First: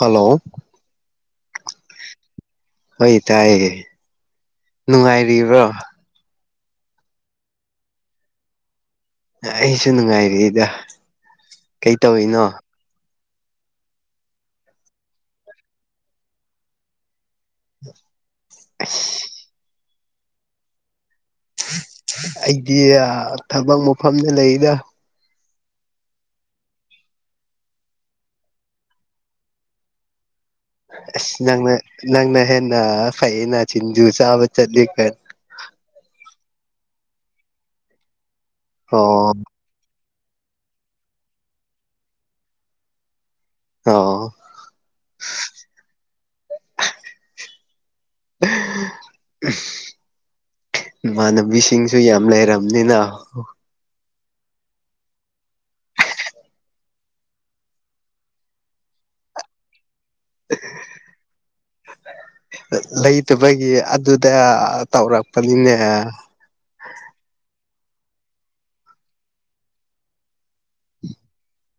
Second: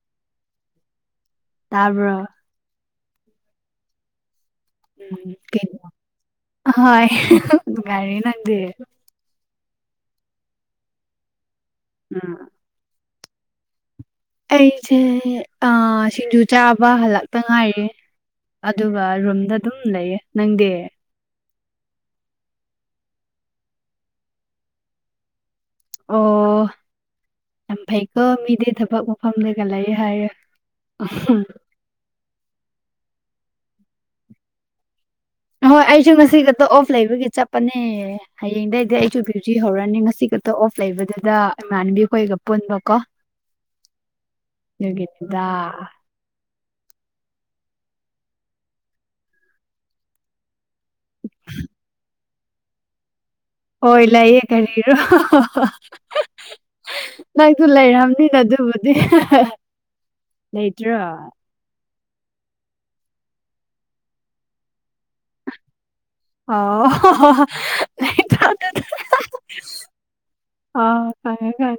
Hello ꯇꯥꯕ꯭ꯔꯣ ꯑꯩ ꯇꯥꯏꯌꯦ ꯅꯨꯡꯉꯥꯏꯔꯤꯕ꯭ꯔꯣ ꯎꯝ ꯍꯣꯏ ꯅꯨꯡꯉꯥꯏꯔꯤ ꯅꯪꯗꯤ ꯑꯩꯁꯨ ꯅꯨꯡꯉꯥꯏꯔꯤꯗ ꯀꯩ ꯎꯝ ꯇꯧꯔꯤꯅꯣ ꯑꯩꯁꯦ ꯁꯤꯡꯖꯨ ꯆꯥꯕ ꯍꯜꯂꯛ ꯍꯜꯂꯛꯇ ꯉꯥꯏꯔꯤ ꯑꯗꯨꯒ ꯔꯨꯝꯗ ꯑꯗꯨꯝ ꯂꯩꯌꯦ ꯅꯪꯗꯤ ꯑꯩꯗꯤ ꯊꯕꯛ ꯃꯐꯝꯗ ꯂꯩꯔꯤꯗ꯫ ꯑꯣ ꯌꯥꯝ ꯐꯩꯀꯣ ꯃꯤꯗꯤ ꯊꯕꯛ ꯃꯐꯝ ꯂꯩꯒ ꯂꯩꯦ ꯍꯥꯏꯔꯦ꯫ ꯑꯁ ꯅꯪꯅ ꯅꯪꯅ ꯍꯦꯟꯅ ꯐꯩꯌꯦꯅ ꯁꯤꯡꯤꯖꯨ ꯆꯥꯕ ꯆꯠꯂꯤ ꯀꯥꯟ ꯑꯍꯣꯏ ꯑꯩꯁꯨ ꯉꯁꯤꯒꯛꯇ ꯑꯣꯐ ꯂꯩꯕꯒꯤ ꯆꯠꯄꯅꯦ ꯍꯌꯦꯡꯗꯩꯗꯤ ꯑꯩꯁꯨ ꯑꯣ ꯀꯔꯤꯁꯨ ꯍꯧ ꯍꯧꯔꯅꯤ ꯉꯁꯤꯈꯛꯇ ꯑꯣꯐ ꯂꯩꯕꯗꯨꯗ ꯏꯃꯥꯟꯅꯕꯤ ꯑꯩꯈꯣꯏꯒ ꯄꯨꯟꯕ ꯀꯣ ꯑꯥꯎ ꯎꯝ ꯏꯃꯥꯟꯅꯕꯤꯁꯤꯡꯁꯨ ꯌꯥꯝ ꯂꯩꯔꯕꯅꯤꯅ ꯍꯣꯏ ꯂꯩꯌꯦ ꯀꯔꯤꯔꯣ ꯅꯪꯁꯨ ꯂꯩꯔꯝꯅꯤꯅ ꯑꯗꯨꯕꯨꯗꯤ ꯂꯩꯇ꯭ꯔꯣ ꯂꯩꯇꯕꯒꯤ ꯑꯗꯨꯗ ꯇꯧꯔꯛꯄꯅꯤꯅꯦ ꯑꯣ ꯍꯣ ꯑꯥ ꯀꯥꯏ ꯀꯥꯏ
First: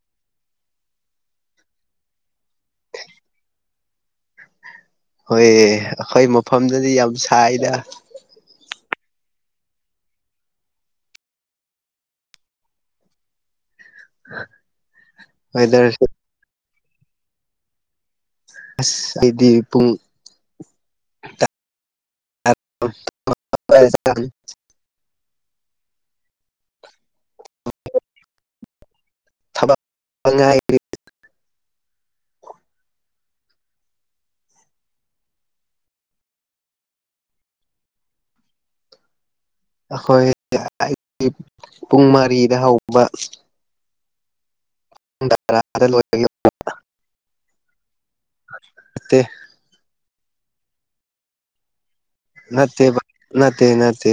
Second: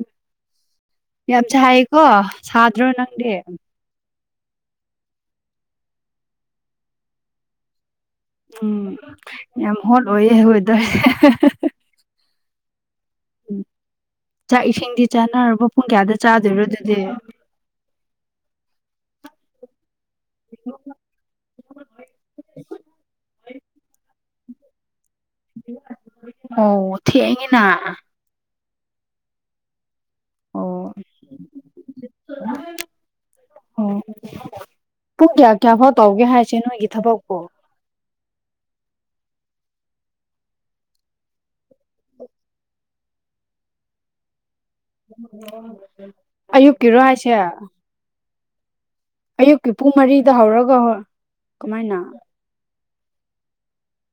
ꯌꯥꯝ ꯁꯥꯏꯌꯦꯀꯣ ꯁꯥꯗ꯭ꯔꯣ ꯅꯪꯗꯤ ꯍꯣꯏ ꯑꯩꯈꯣꯏ ꯃꯐꯝꯗꯗꯤ ꯌꯥꯝ ꯁꯥꯏꯅ ꯎꯝ ꯌꯥꯝ ꯍꯣꯠ ꯑꯣꯏꯌꯦ ꯑꯩꯈꯣꯏ ꯑꯗꯋꯥꯏ ꯎꯝ ꯆꯥꯛ ꯏꯁꯤꯡꯗꯤ ꯆꯥꯅꯔꯕ ꯄꯨꯡ ꯋꯦꯗꯔ ꯀꯌꯥꯗ ꯆꯥꯗꯣꯏꯔꯣ ꯑꯗꯨꯗꯤ ꯑꯁ ꯑꯩꯗꯤ ꯄꯨꯡ ꯇꯔꯥ ꯑꯣ ꯊꯦꯡꯉꯦꯅ ꯊꯕꯛ ꯉꯥꯏ ꯎꯝ ꯑꯣ ꯄꯨꯡ ꯀꯌꯥ ꯀꯌꯥ ꯐꯥꯎ ꯇꯧꯒꯦ ꯍꯥꯏꯁꯦ ꯅꯣꯏꯒꯤ ꯊꯕꯛꯄꯣ ꯑꯩꯈꯣꯏ ꯄꯨꯡ ꯃꯔꯤꯗ ꯍꯧꯕ [inaudible] ꯄꯨꯡ ꯇꯔꯥ ꯗ ꯂꯣꯏꯕꯒꯤ ꯑꯌꯨꯛꯀꯤꯔꯣ ꯍꯥꯏꯁꯦ ꯅꯠꯇꯦ ꯑꯌꯨꯛꯀꯤ ꯄꯨꯡ ꯃꯔꯤꯗ ꯍꯧꯔꯒ ꯀꯃꯥꯏꯅ ꯅꯠꯇꯦ ꯅꯠꯇꯦ ꯅꯠꯇꯦ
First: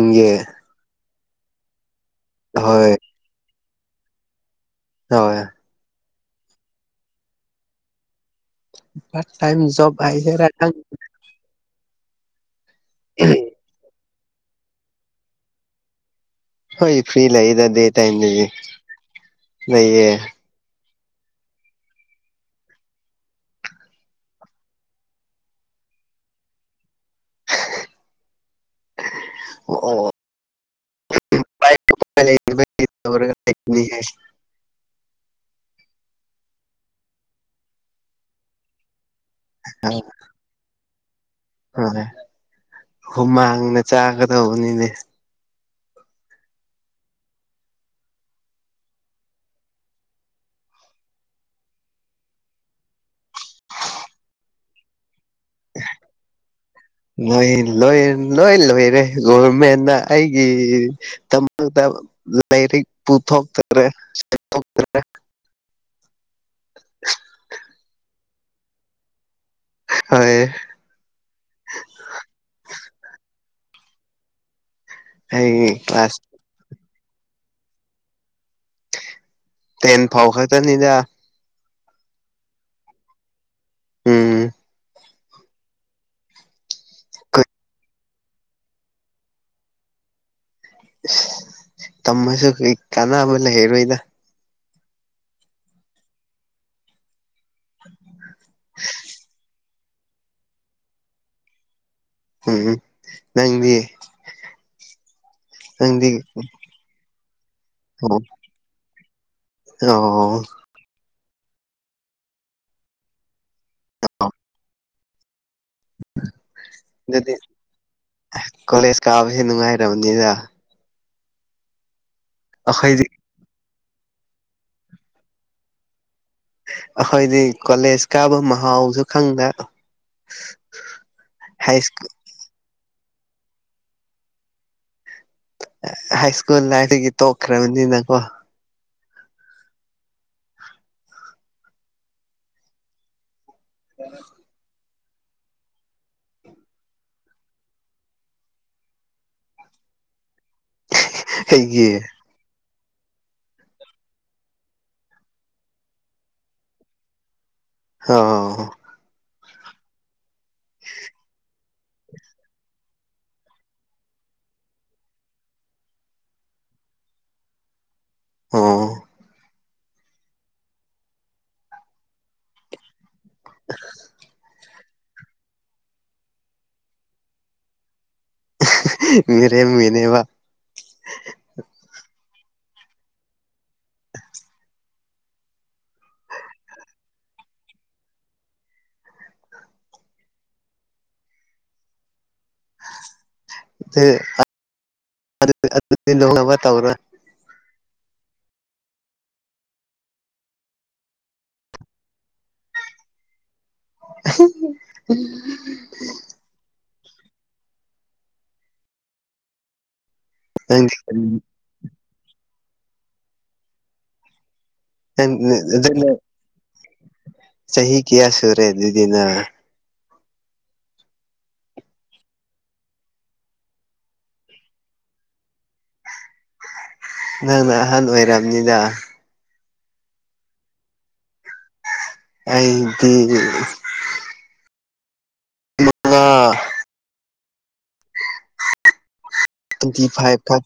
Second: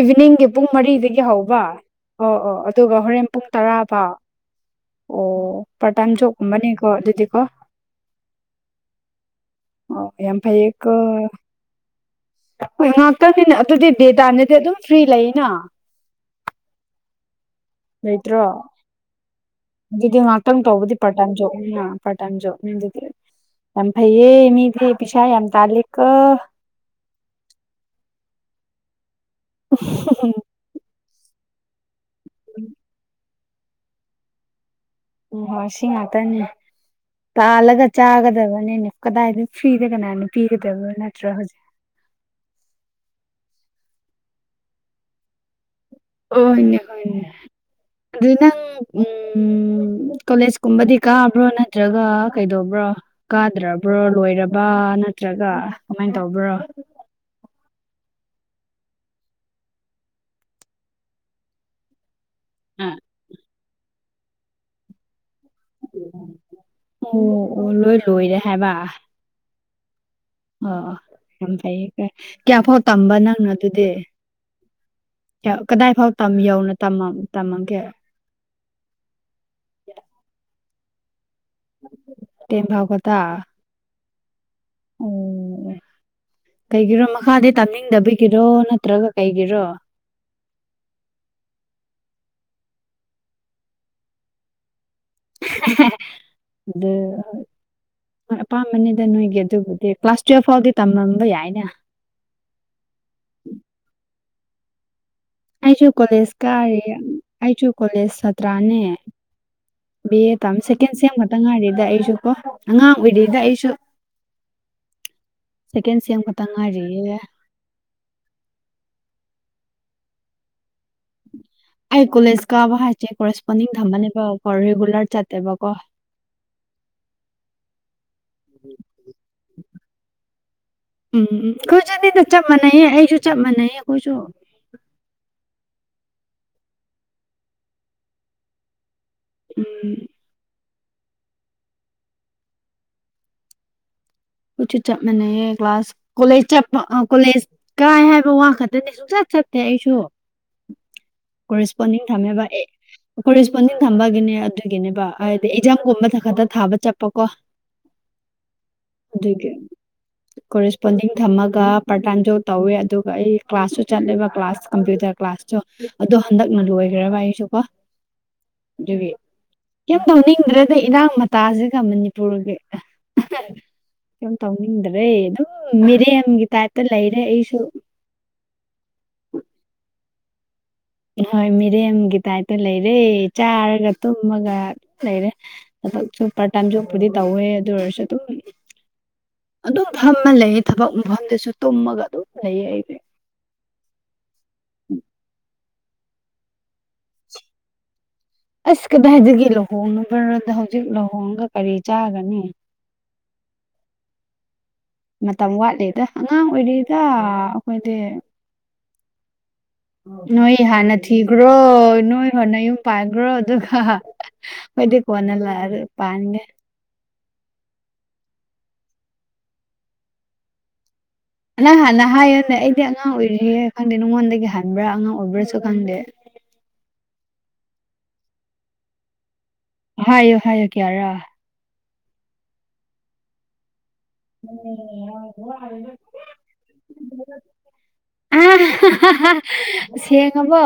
ꯏꯚꯤꯅꯤꯡꯒꯤ ꯄꯨꯡ ꯃꯔꯤꯗꯒꯤ ꯍꯧꯕ ꯑꯣ ꯑꯣ ꯍꯣꯏ ꯑꯗꯨꯒ ꯍꯣꯔꯦꯟ ꯄꯨꯡ ꯇꯔꯥꯐꯥꯎ ꯍꯣꯏ ꯑꯣ ꯄꯥꯔꯠ ꯇꯥꯏꯝ ꯖꯣꯕꯀꯨꯝꯕꯅꯤꯀꯣ ꯑꯗꯨꯗꯤꯀꯣ ꯄꯥꯔꯠ ꯇꯥꯏꯝ ꯖꯣꯕ ꯑꯣ ꯌꯥꯝ ꯍꯥꯏꯁꯤꯔ ꯈꯪꯗꯦ ꯐꯩꯌꯦꯀꯣ ꯍꯣꯏ ꯉꯥꯛꯇꯪꯅꯤꯅ ꯑꯗꯨꯗꯤ ꯗꯦ ꯇꯥꯏꯝꯗꯗꯤ ꯑꯗꯨꯝ ꯐ꯭ꯔꯤ ꯂꯩꯅ ꯍꯣꯏ ꯐꯔꯤ ꯂꯩꯌꯦ ꯗꯦ ꯂꯩꯇ꯭ꯔꯣ ꯇꯥꯏꯝꯗꯗꯤ ꯂꯩꯌꯦ ꯑꯗꯨꯗꯤ ꯉꯥꯏꯍꯥꯛꯇꯪ ꯇꯧꯕꯗꯤ ꯄꯥꯔꯠ ꯇꯥꯏꯝ ꯖꯣꯕ ꯅꯤꯅ ꯄꯥꯔꯠ ꯇꯥꯏꯝ ꯖꯣꯕ ꯑꯗꯨꯗꯤ ꯌꯥꯝ ꯐꯩꯌꯦ ꯃꯤ ꯗꯤ ꯄꯩꯁꯥ ꯌꯥꯝ ꯇꯥꯜꯂꯦꯀꯣ ꯑꯣ ꯑꯣ ꯎꯝ ꯂꯣꯏꯔꯒ ꯎꯝ ꯍꯣꯏ ꯁꯤ ꯉꯥꯛꯇꯅꯦ ꯇꯥꯜꯂꯒ ꯆꯥꯒꯗꯕꯅꯦ ꯀꯗꯥꯏꯗ ꯐꯔꯤꯗ ꯀꯅꯥꯅ ꯄꯤꯒꯗꯕ ꯅꯠꯇ꯭ꯔ ꯍꯧꯖꯤꯛ ꯍꯣꯏ ꯃꯥꯅꯤ ꯍꯨꯃꯥꯡꯅ ꯆꯥꯒꯗꯧꯕꯅꯤꯅꯦ ꯑꯣ ꯍꯣꯏꯅꯦ ꯍꯣꯏꯅꯦ꯫ ꯑꯗꯨ ꯅꯪ ꯀꯣꯂꯦꯖꯀꯨꯝꯕꯗꯤ ꯀꯥꯕ꯭ꯔꯣ ꯅꯠꯇ꯭ꯔꯒ ꯀꯩꯗꯧꯕ꯭ꯔꯣ꯫ ꯀꯥꯗ꯭ꯔꯕ꯭ꯔꯣ ꯂꯣꯏꯔꯕ ꯅꯠꯇ꯭ꯔꯒ ꯀꯃꯥꯏꯅ ꯇꯧꯕ꯭ꯔꯣ꯫ ꯅꯣꯏ ꯂꯣꯏ ꯂꯣꯏ ꯂꯣꯏꯔꯦ ꯒꯣꯚꯔꯃꯦꯟꯅ ꯑꯩꯒꯤ ꯃꯛꯇ ꯂꯥꯏꯔꯤꯛ ꯑꯣ ꯄꯨꯊꯣꯛꯇꯔꯦ ꯁꯦꯜ ꯊꯣꯛꯇꯔꯦ꯫ ꯑꯣ ꯑꯣ ꯂꯣꯏ ꯂꯣꯏꯔꯦ ꯍꯥꯏꯕ꯫ ꯍꯣꯏ꯫ ꯑꯣ ꯑꯣ ꯌꯥꯝ ꯐꯩꯌꯦ ꯐꯔꯦ ꯀꯌꯥ ꯐꯥꯎ ꯇꯝꯕ ꯅꯪꯅ ꯑꯗꯨꯗꯤ꯫ ꯑꯩ ꯀꯗꯥꯏ ꯐꯥꯎ ꯀ꯭ꯂꯥꯁ ꯌꯧꯅ ꯇꯝꯃꯝꯒꯦ꯫ ꯇꯦꯟ ꯐꯥꯎ ꯈꯠꯇꯅꯤꯗ꯫ ꯇꯦꯟ ꯐꯥꯎ ꯈꯇ꯫ ꯎꯝ꯫ ꯑꯣ ꯀꯩꯒꯤꯔꯣ ꯃꯈꯥꯗꯤ ꯇꯥꯅꯤꯡꯗꯕꯤꯒꯤꯔꯣ ꯅꯠꯇ꯭ꯔꯒ ꯀꯩꯒꯤꯔꯣ꯫ ꯇꯃꯁꯨ ꯀ ꯀꯅꯥꯕ ꯂꯩꯔꯔꯣꯏꯗ꯫ ꯑꯗꯨ ꯑꯄꯥꯝꯕꯅꯤꯗ ꯅꯣꯏꯒꯤ ꯑꯗꯨꯕꯨꯗꯤ ꯀ꯭ꯂꯥꯁ ꯇꯨꯌꯦꯞ ꯐꯥꯎꯗꯤ ꯇꯝꯃꯝꯕ ꯌꯥꯏꯅ꯫ ꯎꯝ ꯅꯪꯗꯤ꯫ ꯑꯩꯁꯨ ꯅꯪꯗꯤ ꯀꯣꯂꯦꯖ ꯀꯥꯔꯤꯌꯦ ꯑꯩꯁꯨ ꯀꯣꯂꯦꯖ ꯑꯣ ꯁꯥꯇ꯭ꯔꯥꯅꯦ꯫ ꯕꯤ ꯑꯦ ꯑꯣ ꯇꯝ ꯁꯦꯀꯦꯟ ꯁꯦꯝ ꯈꯛꯇꯪ ꯉꯥꯏꯔꯤꯗ ꯑꯩꯁꯨ ꯀꯣ ꯑꯉꯥꯡ ꯑꯣꯏꯔꯤꯗ ꯑꯩꯁꯨ꯫ [unintelligible] ꯁꯦꯀꯦꯟ ꯁꯦꯝ ꯈꯛꯇꯪ ꯉꯥꯏꯔꯤꯌꯦ꯫ ꯑꯁ ꯀꯣꯂꯦꯖ ꯀꯥꯕꯁꯦ ꯅꯨꯡꯉꯥꯏꯔꯕꯅꯤꯗ꯫ ꯑꯩ ꯀꯣꯂꯦꯖꯀꯕ ꯑꯩꯈꯣꯏꯗꯤ ꯍꯥꯏꯁꯦ ꯀꯣꯔꯦꯁꯄꯣꯟꯗꯤꯡ ꯊꯝꯃꯅꯦꯕꯀꯣ ꯔꯤꯒꯨꯂꯔ ꯆꯠꯇꯦꯕꯀꯣ꯫ ꯑꯩꯈꯣꯏꯗꯤ ꯀꯣꯂꯦꯖ ꯀꯥꯕ ꯃꯍꯥꯎꯁꯨ ꯈꯪꯗ꯫ ꯎꯝ ꯍꯥꯏ ꯑꯩꯈꯣꯏꯁꯨꯅꯤꯗ ꯆꯞ ꯃꯥꯟꯅꯩ ꯑꯩꯁꯨ ꯆꯞ ꯃꯥꯟꯅꯩ ꯑꯩꯈꯣꯏꯁꯨ꯫ High school ꯂꯥꯏꯐꯒꯤ ꯇꯣꯛꯈ꯭ꯔꯕꯅꯤꯅꯀꯣ꯫ ꯎꯝ꯫ [unintelligible] ꯈꯣꯏꯁꯨ ꯆꯞ ꯃꯅꯦꯌꯦ ꯀ꯭ꯂꯥꯁ ꯀꯣꯂꯦꯖ ꯆ ꯀꯣꯂꯦꯖ ꯀꯥꯏ ꯍꯥꯏꯕ ꯋꯥ ꯈꯛꯇꯅꯤ ꯁꯨꯡꯆꯠ ꯆꯠꯇꯦ ꯑꯩꯁꯨ꯫ ꯑꯩꯒꯤ ꯀꯔꯦꯁꯄꯣꯟꯗꯤꯡ ꯊꯝꯃꯦꯕ ꯑꯩ꯫ ꯀꯣꯔꯦꯁꯄꯣꯟꯗꯤꯡ ꯊꯝꯕꯒꯤꯅꯦ ꯑꯗꯨꯒꯤꯅꯦꯕ ꯍꯥꯏꯗꯤ ꯑꯦꯛꯖꯥꯝꯒꯨꯝꯕ ꯈꯛꯇ ꯊꯥꯕ ꯆꯠꯄꯀꯣ꯫ [unintelligible] ꯑꯣ꯫ ꯑꯗꯨꯒꯤ ꯀꯣꯔꯦꯁꯄꯣꯟꯗꯤꯡ ꯊꯝꯃꯒ꯫ ꯄ꯭ꯔꯇꯥꯏꯝ ꯖꯣꯞ ꯇꯧꯋꯦ ꯑꯗꯨꯒ ꯑꯩ ꯀ꯭ꯂꯥꯁꯁꯨ ꯆꯠꯂꯤꯕ ꯀ꯭ꯂꯥꯁ ꯀꯝꯄ꯭ꯌꯨꯇꯔ ꯀ꯭ꯂꯥꯁꯁꯨ꯫ ꯑꯗꯣ ꯍꯟꯗꯛꯅ ꯂꯣꯏꯈ꯭ꯔꯕ ꯑꯩꯁꯨꯀꯣ ꯑꯣ ꯑꯗꯨꯒꯤ꯫ ꯀꯦꯝ ꯇꯧꯅꯤꯡꯗ꯭ꯔꯦꯗꯤ ꯏꯔꯥꯡ ꯃꯇꯥꯁꯤꯒ ꯃꯅꯤꯄꯨꯔꯒꯤ꯫ [unintelligible] ꯀꯩꯝ ꯇꯧꯅꯤꯡꯗ꯭ꯔꯦ ꯑꯗꯨꯝ ꯃꯤꯔꯦꯝꯒꯤ ꯇꯥꯏꯞꯇ ꯂꯩꯔꯦ ꯑꯩꯁꯨ꯫ ꯃꯤꯔꯦꯝ ꯃꯤꯅꯦꯕ꯫ ꯍꯣꯏ ꯃꯤꯔꯦꯝꯒꯤ ꯇꯥꯏꯞꯇ ꯂꯩꯔꯦ ꯆꯥꯔꯒ ꯇꯨꯝꯃꯒ ꯂꯩꯔꯦ꯫ ꯊꯥꯕꯥꯛꯁꯨ ꯄꯥꯔꯇꯥꯏꯝ ꯖꯣꯞꯄꯨꯗꯤ ꯇꯧꯋꯦ ꯑꯗꯨ ꯑꯣꯏꯔꯁꯨ ꯑꯗꯨꯝ꯫ ꯑꯗꯨꯝ ꯐꯝꯃ ꯂꯩ ꯊꯕꯛ ꯃꯐꯝꯗꯁꯨ ꯇꯨꯝꯃꯒ ꯑꯗꯨꯝ ꯂꯩꯌꯦ ꯑꯩꯗꯤ꯫ ꯑꯗꯨꯗꯤ ꯅꯣꯛꯅꯕ ꯇꯧꯔꯣꯏ ꯑꯁ ꯀꯗꯥꯏꯗꯒꯦ ꯂꯨꯍꯣꯡꯕꯗ ꯍꯧꯖꯤꯛ ꯂꯨꯍꯣꯡꯒ ꯀꯔꯤ ꯆꯥꯒꯅꯤ꯫ [unintelligible] ꯃꯇꯝ ꯋꯥꯠꯂꯤꯗ ꯑꯉꯥꯡ ꯑꯣꯏꯔꯤꯗ ꯑꯩꯈꯣꯏꯗꯤ꯫ ꯅꯣꯏ ꯅꯪꯗꯤ ꯍꯥꯟꯅ ꯊꯤꯈ꯭ꯔꯣ ꯅꯣꯏ ꯕꯣꯏꯕꯨ ꯅꯌꯨꯝ ꯄꯥꯟꯈ꯭ꯔꯣ ꯑꯗꯨꯒ ꯑꯈꯣꯏꯗꯤ ꯀꯣꯟꯅꯥꯂꯔ ꯄꯥꯟꯒꯦ꯫ ꯁꯍꯤ ꯀꯌꯥꯁꯨꯨꯔꯦ ꯑꯗꯨꯗꯅ ꯅꯪ ꯍꯥꯟꯅ ꯍꯥꯏꯌꯨꯅꯦ ꯑꯩꯗꯤ ꯑꯉꯥꯡ ꯑꯣꯏꯔꯤꯌꯦ ꯈꯪꯗꯦ ꯅꯉꯣꯟꯗꯒꯤ ꯍꯟꯕ꯭ꯔꯥ ꯑꯉꯥꯡ ꯑꯣꯏꯕ꯭ꯔꯥꯁꯨ ꯈꯪꯗꯦ ꯅꯪꯅ ꯑꯍꯟ ꯑꯣꯏꯔꯝꯅꯤꯗ ꯍꯥꯏꯌꯣ ꯍꯥꯏꯌꯣ ꯀꯌꯥꯔꯥ ꯑꯩꯗꯤ ꯎ ꯅ ꯌꯥ ꯑ ꯇꯋꯦꯟꯇꯤ ꯐꯥꯏꯚ ꯐꯥꯏ ꯁꯦꯡꯉꯕꯣ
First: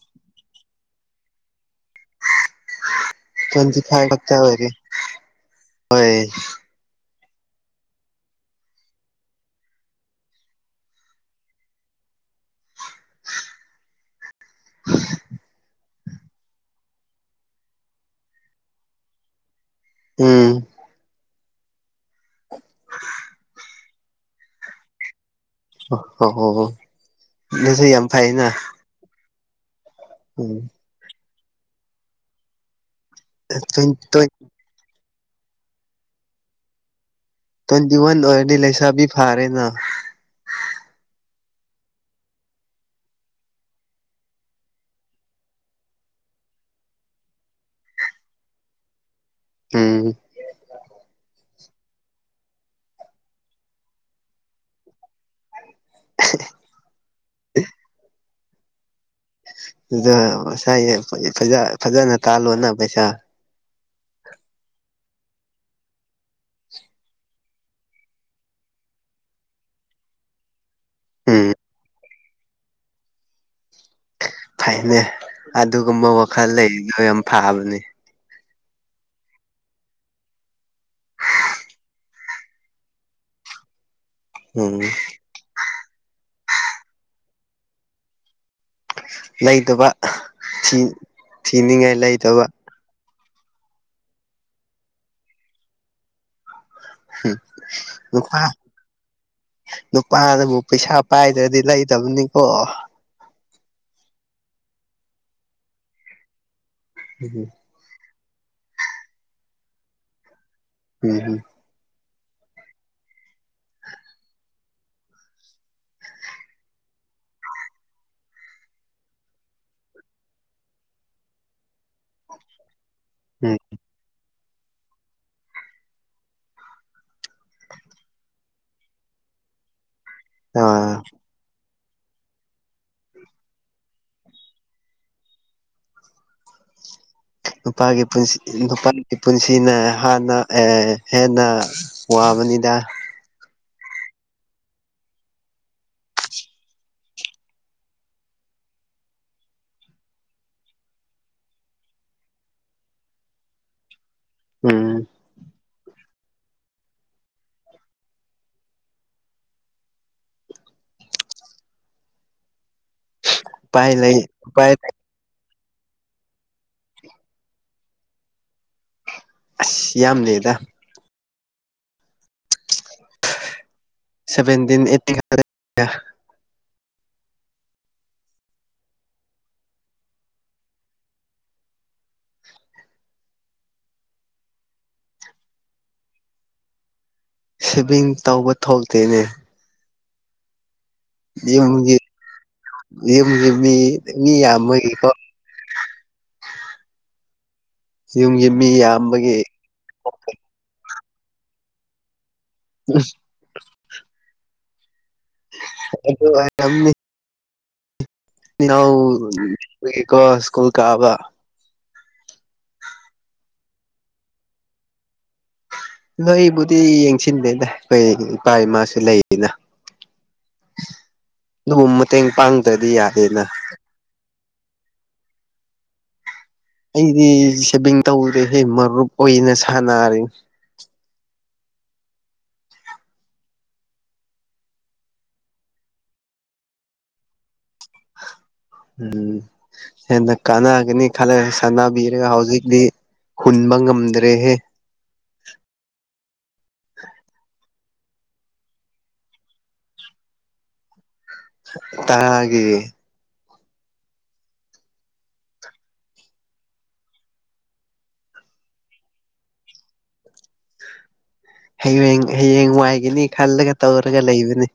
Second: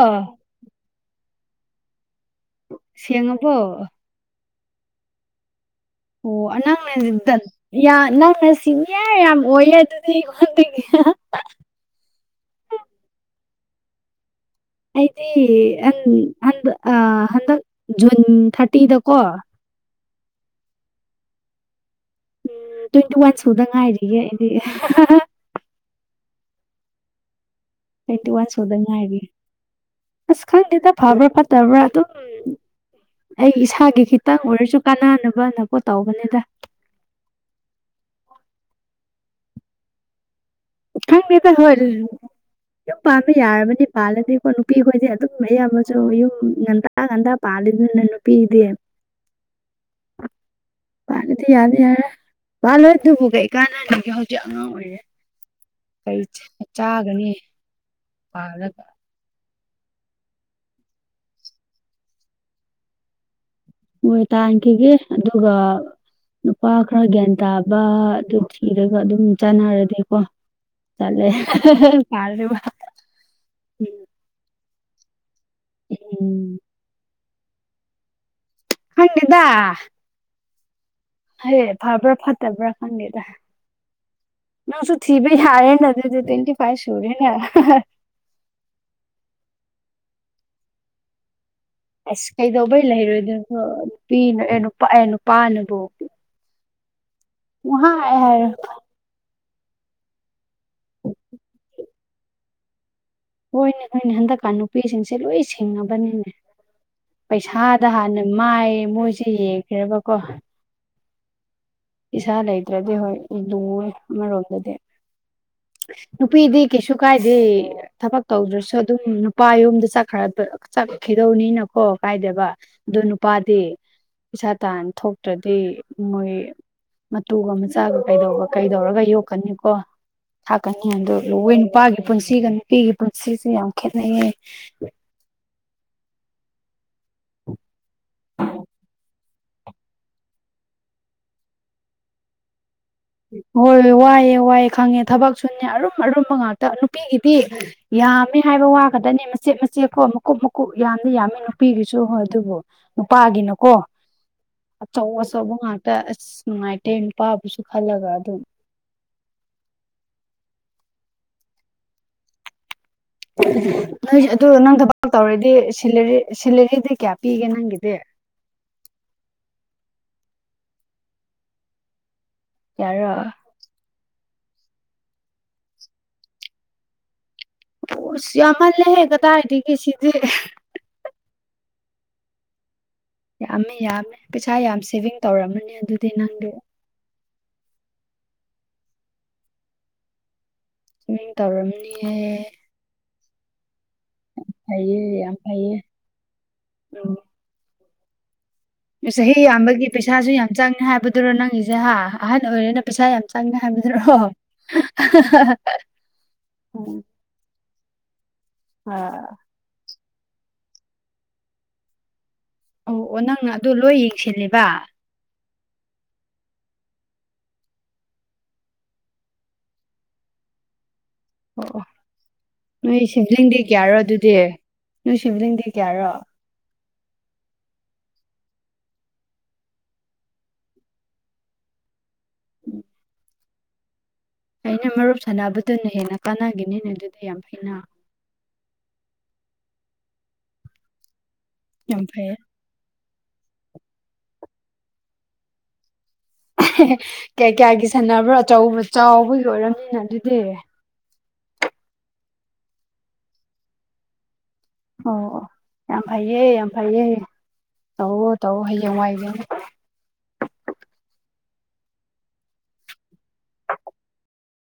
ꯁꯦꯡꯉꯕꯣ ꯆꯪꯖꯤ ꯈꯥꯏ ꯊꯥꯛꯇ ꯂꯩꯔꯤ ꯑꯣ ꯑꯅꯪꯅꯦ ꯗ ꯌꯥ ꯅꯪꯅ ꯁꯤꯅꯤꯌꯥꯔ ꯌꯥꯝ ꯑꯣꯏꯌꯦ ꯑꯗꯨꯗꯤ ꯑꯩꯉꯣꯟꯗꯒꯤ ꯑꯩꯗꯤ ꯍꯟꯗ ꯍꯟꯗꯛ ꯖꯨꯟ ꯊꯥꯔꯇꯤꯗꯀꯣ ꯎꯝ ꯎꯝ ꯇ꯭ꯋꯦꯟꯇꯤ ꯋꯥꯟ ꯁꯨꯗ ꯉꯥꯏꯔꯤꯌꯦ ꯑꯩꯗꯤ ꯑꯣ ꯍ ꯑꯩꯇꯤ ꯋꯥꯟ ꯁꯨꯗ ꯉꯥꯏꯒꯦ ꯑꯁ ꯎꯝ ꯈꯪꯗꯦꯗ ꯐꯕ꯭ꯔꯥ ꯐꯠꯇꯕ꯭ꯔꯥ ꯑꯗꯨꯝ ꯑꯩ ꯏꯁꯥꯒꯤ ꯈꯤꯇꯪ ꯑꯣꯏꯔꯁꯨ ꯀꯥꯟꯅꯅꯕꯅꯀꯣꯠ ꯇꯧꯕꯅꯤꯗ ꯇꯌꯦꯟꯇꯤ ꯋꯥꯟ ꯑꯣꯏꯔꯗꯤ ꯂꯩꯁꯥꯕꯤ ꯐꯥꯔꯦ ꯅ ꯈꯡꯗꯦꯗꯥ ꯍꯣꯏ ꯑꯗꯨꯁꯨ ꯌꯨꯝ ꯄꯥꯝꯕ ꯌꯥꯔꯕꯅꯤ ꯄꯥꯜꯂꯗꯤꯀꯣ ꯅꯨꯄꯤꯈꯣꯏꯗꯤ ꯑꯗꯨꯝ ꯑꯌꯥꯝꯕꯁꯨ ꯌꯨꯝ ꯉꯟꯇꯥ ꯉꯟꯇ ꯉꯟꯇꯥ ꯄꯜꯂꯤꯗꯅ ꯅꯨꯄꯤꯗꯤ ꯎꯝ ꯗꯤ ꯌꯥꯔꯦ ꯌꯥꯔꯦ ꯄꯥꯜꯂꯣꯏ ꯑꯗꯨꯕꯨ ꯀꯩ ꯀꯥꯟꯅꯅꯤꯒꯦ ꯍꯧꯖꯤꯛ ꯑꯉꯥꯡ ꯑꯣꯏꯔꯤ ꯀꯔꯤ ꯆꯥꯒꯅꯤ ꯄꯥꯂꯒ ꯑꯗꯨꯗ ꯉꯁꯥꯏ ꯐꯖꯅ ꯇꯥꯜꯂꯣꯅ ꯄꯩꯁꯥ ꯍꯣꯏ ꯇꯥꯟꯈꯤꯒꯦ ꯑꯗꯨꯒ ꯅꯨꯄꯥ ꯈꯔ ꯒ꯭ꯌꯥꯟ ꯇꯥꯕ ꯑꯗꯨ ꯊꯤꯔꯒ ꯑꯗꯨꯝ ꯆꯥꯟꯅꯔꯗꯤꯀꯣ ꯎꯝ [unintelligible] ꯐꯩꯅꯦ ꯑꯗꯨꯒꯨꯝꯕ ꯎꯝ ꯋꯥꯈꯜ ꯂꯩꯔꯤꯗꯣ ꯌꯥꯝ ꯐꯥꯕꯅꯤ ꯈꯡꯗꯦꯗ ꯑꯩ ꯐꯕ꯭ꯔꯥ ꯐꯠꯇꯕ꯭ꯔꯥ ꯈꯪꯒꯦꯗ ꯎꯝ ꯅꯁꯨ ꯊꯤꯕ ꯌꯔꯦꯅ ꯑꯗꯨꯗꯤ ꯇ꯭ꯋꯦꯟꯇꯤ ꯐꯥꯏ ꯁꯨꯔꯦꯅ ꯂꯩꯇꯕ ꯐꯤ ꯊꯤꯅꯤꯡꯉꯥꯏ ꯑꯁ ꯀꯩꯗꯧꯕꯩ ꯂꯩꯔꯣꯏꯗꯣꯏꯅꯣꯣ ꯅꯨꯄꯤꯅ ꯑꯦ ꯅꯨꯄꯥ ꯑꯦ ꯅꯨꯄꯥꯅꯕꯨ ꯎꯝ ꯄꯨꯡꯍꯥꯏ ꯑꯣ ꯈ ꯍꯥꯏꯔ ꯅꯨꯄꯥꯅꯕꯨ ꯄꯩꯁꯥ ꯄꯥꯏꯗ꯭ꯔꯗꯤ ꯂꯩꯇꯕꯅꯤꯀꯣ ꯍꯣꯏꯅꯦ ꯍꯣꯏꯅꯦ ꯍꯟꯗꯛꯀꯥꯟ ꯅꯨꯄꯤꯁꯤꯡꯁꯦ ꯂꯣꯏ ꯁꯤꯡꯉꯕꯅꯤꯅꯦ ꯎꯝ ꯄꯩꯁꯥ ꯑꯗ ꯍꯥꯟꯅ ꯃꯥꯏ ꯃꯣꯏꯁꯦ ꯌꯦꯡꯈ꯭ꯔꯕꯀꯣ ꯎꯝ ꯍꯝ ꯄꯩꯁꯥ ꯂꯩꯇ꯭ꯔꯗꯤ ꯍꯣꯏ ꯂꯨ ꯑꯃꯔꯣꯝꯗꯗꯤ ꯅꯨꯄꯤꯗꯤ ꯀꯩꯁꯨ ꯀꯥꯏꯗꯦ ꯊꯕꯛ ꯇꯧꯗ꯭ꯔꯁꯨ ꯑꯗꯨꯝ ꯅꯨꯄꯥ ꯌꯨꯝꯗ ꯆꯠꯈ ꯆꯠꯈꯤꯗꯧꯅꯤꯅꯀꯣ ꯀꯥꯏꯗꯦꯕ ꯑꯗꯨ ꯎꯝ ꯅꯨꯄꯥꯗꯤ ꯄꯩꯁꯥ ꯇꯥꯟ ꯊꯣꯛꯇ꯭ꯔꯗꯤ ꯃꯣꯏ ꯃꯇꯨꯒ ꯃꯆꯥꯒ ꯀꯩꯗꯧꯕ ꯀꯩꯗꯧꯔꯒ ꯌꯣꯛꯀꯅꯤꯀꯣ ꯊꯥꯛꯀꯅꯤ ꯑꯥ ꯑꯗꯨꯒꯋ ꯅꯨꯄꯥꯒꯤ ꯄꯨꯟꯁꯤꯒ ꯅꯨꯄꯤꯒꯤ ꯄꯨꯟꯁꯤꯁꯦ ꯌꯥꯝ ꯈꯦꯠꯅꯩꯌꯦ ꯅꯨꯄꯥꯒꯤ ꯄꯨꯟꯁꯤ ꯅꯨꯄꯥ ꯄꯨꯟꯁꯤꯅ ꯍꯥꯟꯅ ꯍꯦꯟꯅ ꯋꯥꯕꯅꯤꯗ ꯍꯣꯏ ꯍꯣꯏ ꯋꯥꯏꯑꯦ ꯋꯥꯏꯑꯦ ꯈꯪꯉꯦ ꯊꯕꯛ ꯁꯨꯅꯦ ꯑꯔꯨꯝ ꯑꯔꯨꯝꯕ ꯉꯥꯛꯇ ꯅꯨꯄꯤꯒꯤꯗꯤ ꯌꯥꯝꯃꯦ ꯍꯥꯏꯕ ꯋꯥꯒꯗꯅꯦ ꯃꯆꯦꯠ ꯃꯆꯦꯠꯀꯣ ꯃꯀꯨꯞ ꯃꯀꯨꯞ ꯌꯥꯝꯅ ꯌꯥꯝꯃꯤ ꯅꯨꯄꯤꯒꯤꯁꯨ ꯍꯣꯏ ꯑꯗꯨꯕꯨ ꯅꯨꯄꯥꯒꯤꯅꯀꯣ ꯎꯝ ꯑꯆꯧ ꯑꯆꯧꯕ ꯉꯥꯛꯇ ꯑꯁ ꯅꯨꯡꯉꯥꯏꯇꯦ ꯅꯨꯄꯥꯥꯕꯁꯨ ꯈꯜꯂꯒ ꯑꯗꯨꯝ ꯎꯄꯥꯏ ꯂꯩ ꯅꯣꯏꯁꯨ ꯑꯗꯨ ꯎꯄꯥꯏ ꯅꯪ ꯊꯕꯥ ꯑꯛ ꯇꯧꯔꯗꯤ ꯁꯦꯂꯦꯔꯤ ꯁꯦꯂꯦꯔꯤꯗꯤ ꯀꯌꯥ ꯄꯤꯒꯦ ꯅꯪꯒꯤꯗꯤ ꯑꯁ ꯌꯥꯝ ꯂꯩꯌꯦꯗ ꯀꯌꯥꯔꯣ ꯁꯚꯦꯟꯗꯤꯟ ꯑꯦꯠꯇꯤꯟ ꯒꯛ ꯗꯅꯦ ꯎꯁ ꯌꯥꯝꯃꯜꯂꯦꯍꯦ ꯀꯗꯥꯏꯗꯥꯒꯤ ꯁꯤ ꯖꯤ ꯌꯥꯝꯃꯦ ꯌꯥꯝꯃꯦ ꯄꯩꯁꯥ ꯌꯥꯝ ꯁꯦꯚꯤꯡ ꯇꯧꯔꯝꯃꯅꯤ ꯑꯗꯨꯗꯤ ꯅꯪꯗꯤ ꯁꯦꯚꯤꯡ ꯇꯧꯕ ꯊꯣꯛꯇꯦꯅꯦ ꯃꯤꯡ ꯇꯧꯔꯝꯃ ꯅꯤꯌꯦ ꯌꯝ ꯌꯝꯃꯤ ꯐꯩꯌꯦ ꯌꯥꯝ ꯐꯩꯌꯦ ꯔꯨ ꯖ꯭ꯌꯨꯝꯒꯤ ꯃꯤ ꯌꯥꯝ ꯃꯦ ꯆꯍꯤ ꯌꯥꯝꯕꯒꯤ ꯄꯩꯁꯥꯁꯨ ꯌꯥꯝ ꯆꯪꯅꯤ ꯍꯥꯏꯕꯗꯨꯔ ꯅꯪꯒꯤꯖꯦ ꯍꯥ ꯑꯍꯟ ꯑꯣꯏꯔꯦꯅ ꯄꯩꯁꯥ ꯌꯥꯝ ꯆ__ ꯑꯪ ꯍꯥꯏꯕꯗꯨ ꯔ꯭ꯣꯍ ꯍꯥ ꯍ ꯑꯍ ꯑꯩꯈꯣꯏ ꯋꯥ ꯍꯥꯏ ꯔꯝꯅꯤ ꯑ ꯄꯤꯅꯥꯎꯎꯜ ꯀꯨꯏꯔꯦꯀꯣ ꯁ꯭ꯀꯨꯜ ꯀꯥꯕ ꯑꯧ ꯑꯣ ꯅꯪꯅ ꯑꯗꯨ ꯂꯣꯏ ꯌꯦꯡꯁꯤꯜꯂꯤꯕ ꯂꯣꯏꯕꯨꯗꯤ ꯌꯦꯡꯁꯤꯟꯗꯦꯗ ꯀꯣꯏ ꯏꯄꯥ ꯏꯃꯥꯁꯨ ꯂꯩ ꯏꯅ ꯑꯣ ꯑꯣ ꯑꯗꯨꯕꯨ ꯃꯇꯦꯡ ꯄꯥꯡꯗ꯭ꯔꯗꯤ ꯅꯣꯏ ꯌꯥꯗꯦꯅ ꯁꯤꯚꯤꯂꯤꯡꯗꯤ ꯀ꯭ꯌꯥꯔꯥ ꯑꯗꯨꯗꯤ ꯅꯣꯏ ꯁꯤꯚꯤꯂꯤꯡꯗꯤ ꯀꯌꯥꯔꯣ ꯑꯩꯗꯤ ꯁꯦꯚꯤꯡ ꯇꯧꯗꯦ ꯍꯦ ꯃꯔꯨꯞ ꯑꯣꯏꯅ ꯁꯥꯟꯅꯔꯤꯡ ꯑꯩꯅ ꯃꯔꯨꯞ ꯁꯥꯟꯅꯕꯗꯨꯅ ꯍꯦꯟꯅ ꯀꯥꯟꯅꯒ꯭ꯤꯕꯅꯤꯅꯦ ꯑꯗꯨ ꯗꯤ ꯌꯥꯝ ꯐꯩꯅ ꯎꯝ ꯍꯦꯟꯅ ꯀꯥꯟꯅꯒꯅꯤ ꯈꯜꯂꯒ ꯌꯥꯝ ꯁꯥꯟꯅꯕꯤꯔꯒ ꯐꯩꯌꯦ ꯍꯧꯖꯤꯛꯗꯤ ꯍꯨꯟꯕ ꯉꯝꯗ꯭ꯔꯦꯍꯦ ꯍꯦ ꯍꯦ ꯀ꯭ꯌꯥ ꯀ꯭ꯌꯥꯒꯤ ꯁꯥꯟꯅꯕ꯭ꯔꯣ ꯑꯆꯧꯕ ꯆꯥꯎꯕꯒꯤ ꯑꯣꯏꯔꯝꯅꯤꯅ ꯑꯗꯨꯗꯤ ꯍ ꯇꯔꯥꯒꯤ ꯑꯧ ꯑꯣ ꯌꯥꯝ ꯐꯩꯌꯦ ꯌꯥꯝ ꯐꯩꯌꯦ ꯇꯧꯋꯣ ꯇꯧꯋꯣ ꯍꯥꯌꯦꯡꯋꯥꯏ ꯒꯤꯅꯤ ꯍꯩꯋꯦꯡ ꯍꯌꯦꯡ ꯋꯥꯏꯒꯅꯤ ꯈꯜꯂꯒ ꯇꯧꯔꯒ ꯂꯩꯕꯅꯤ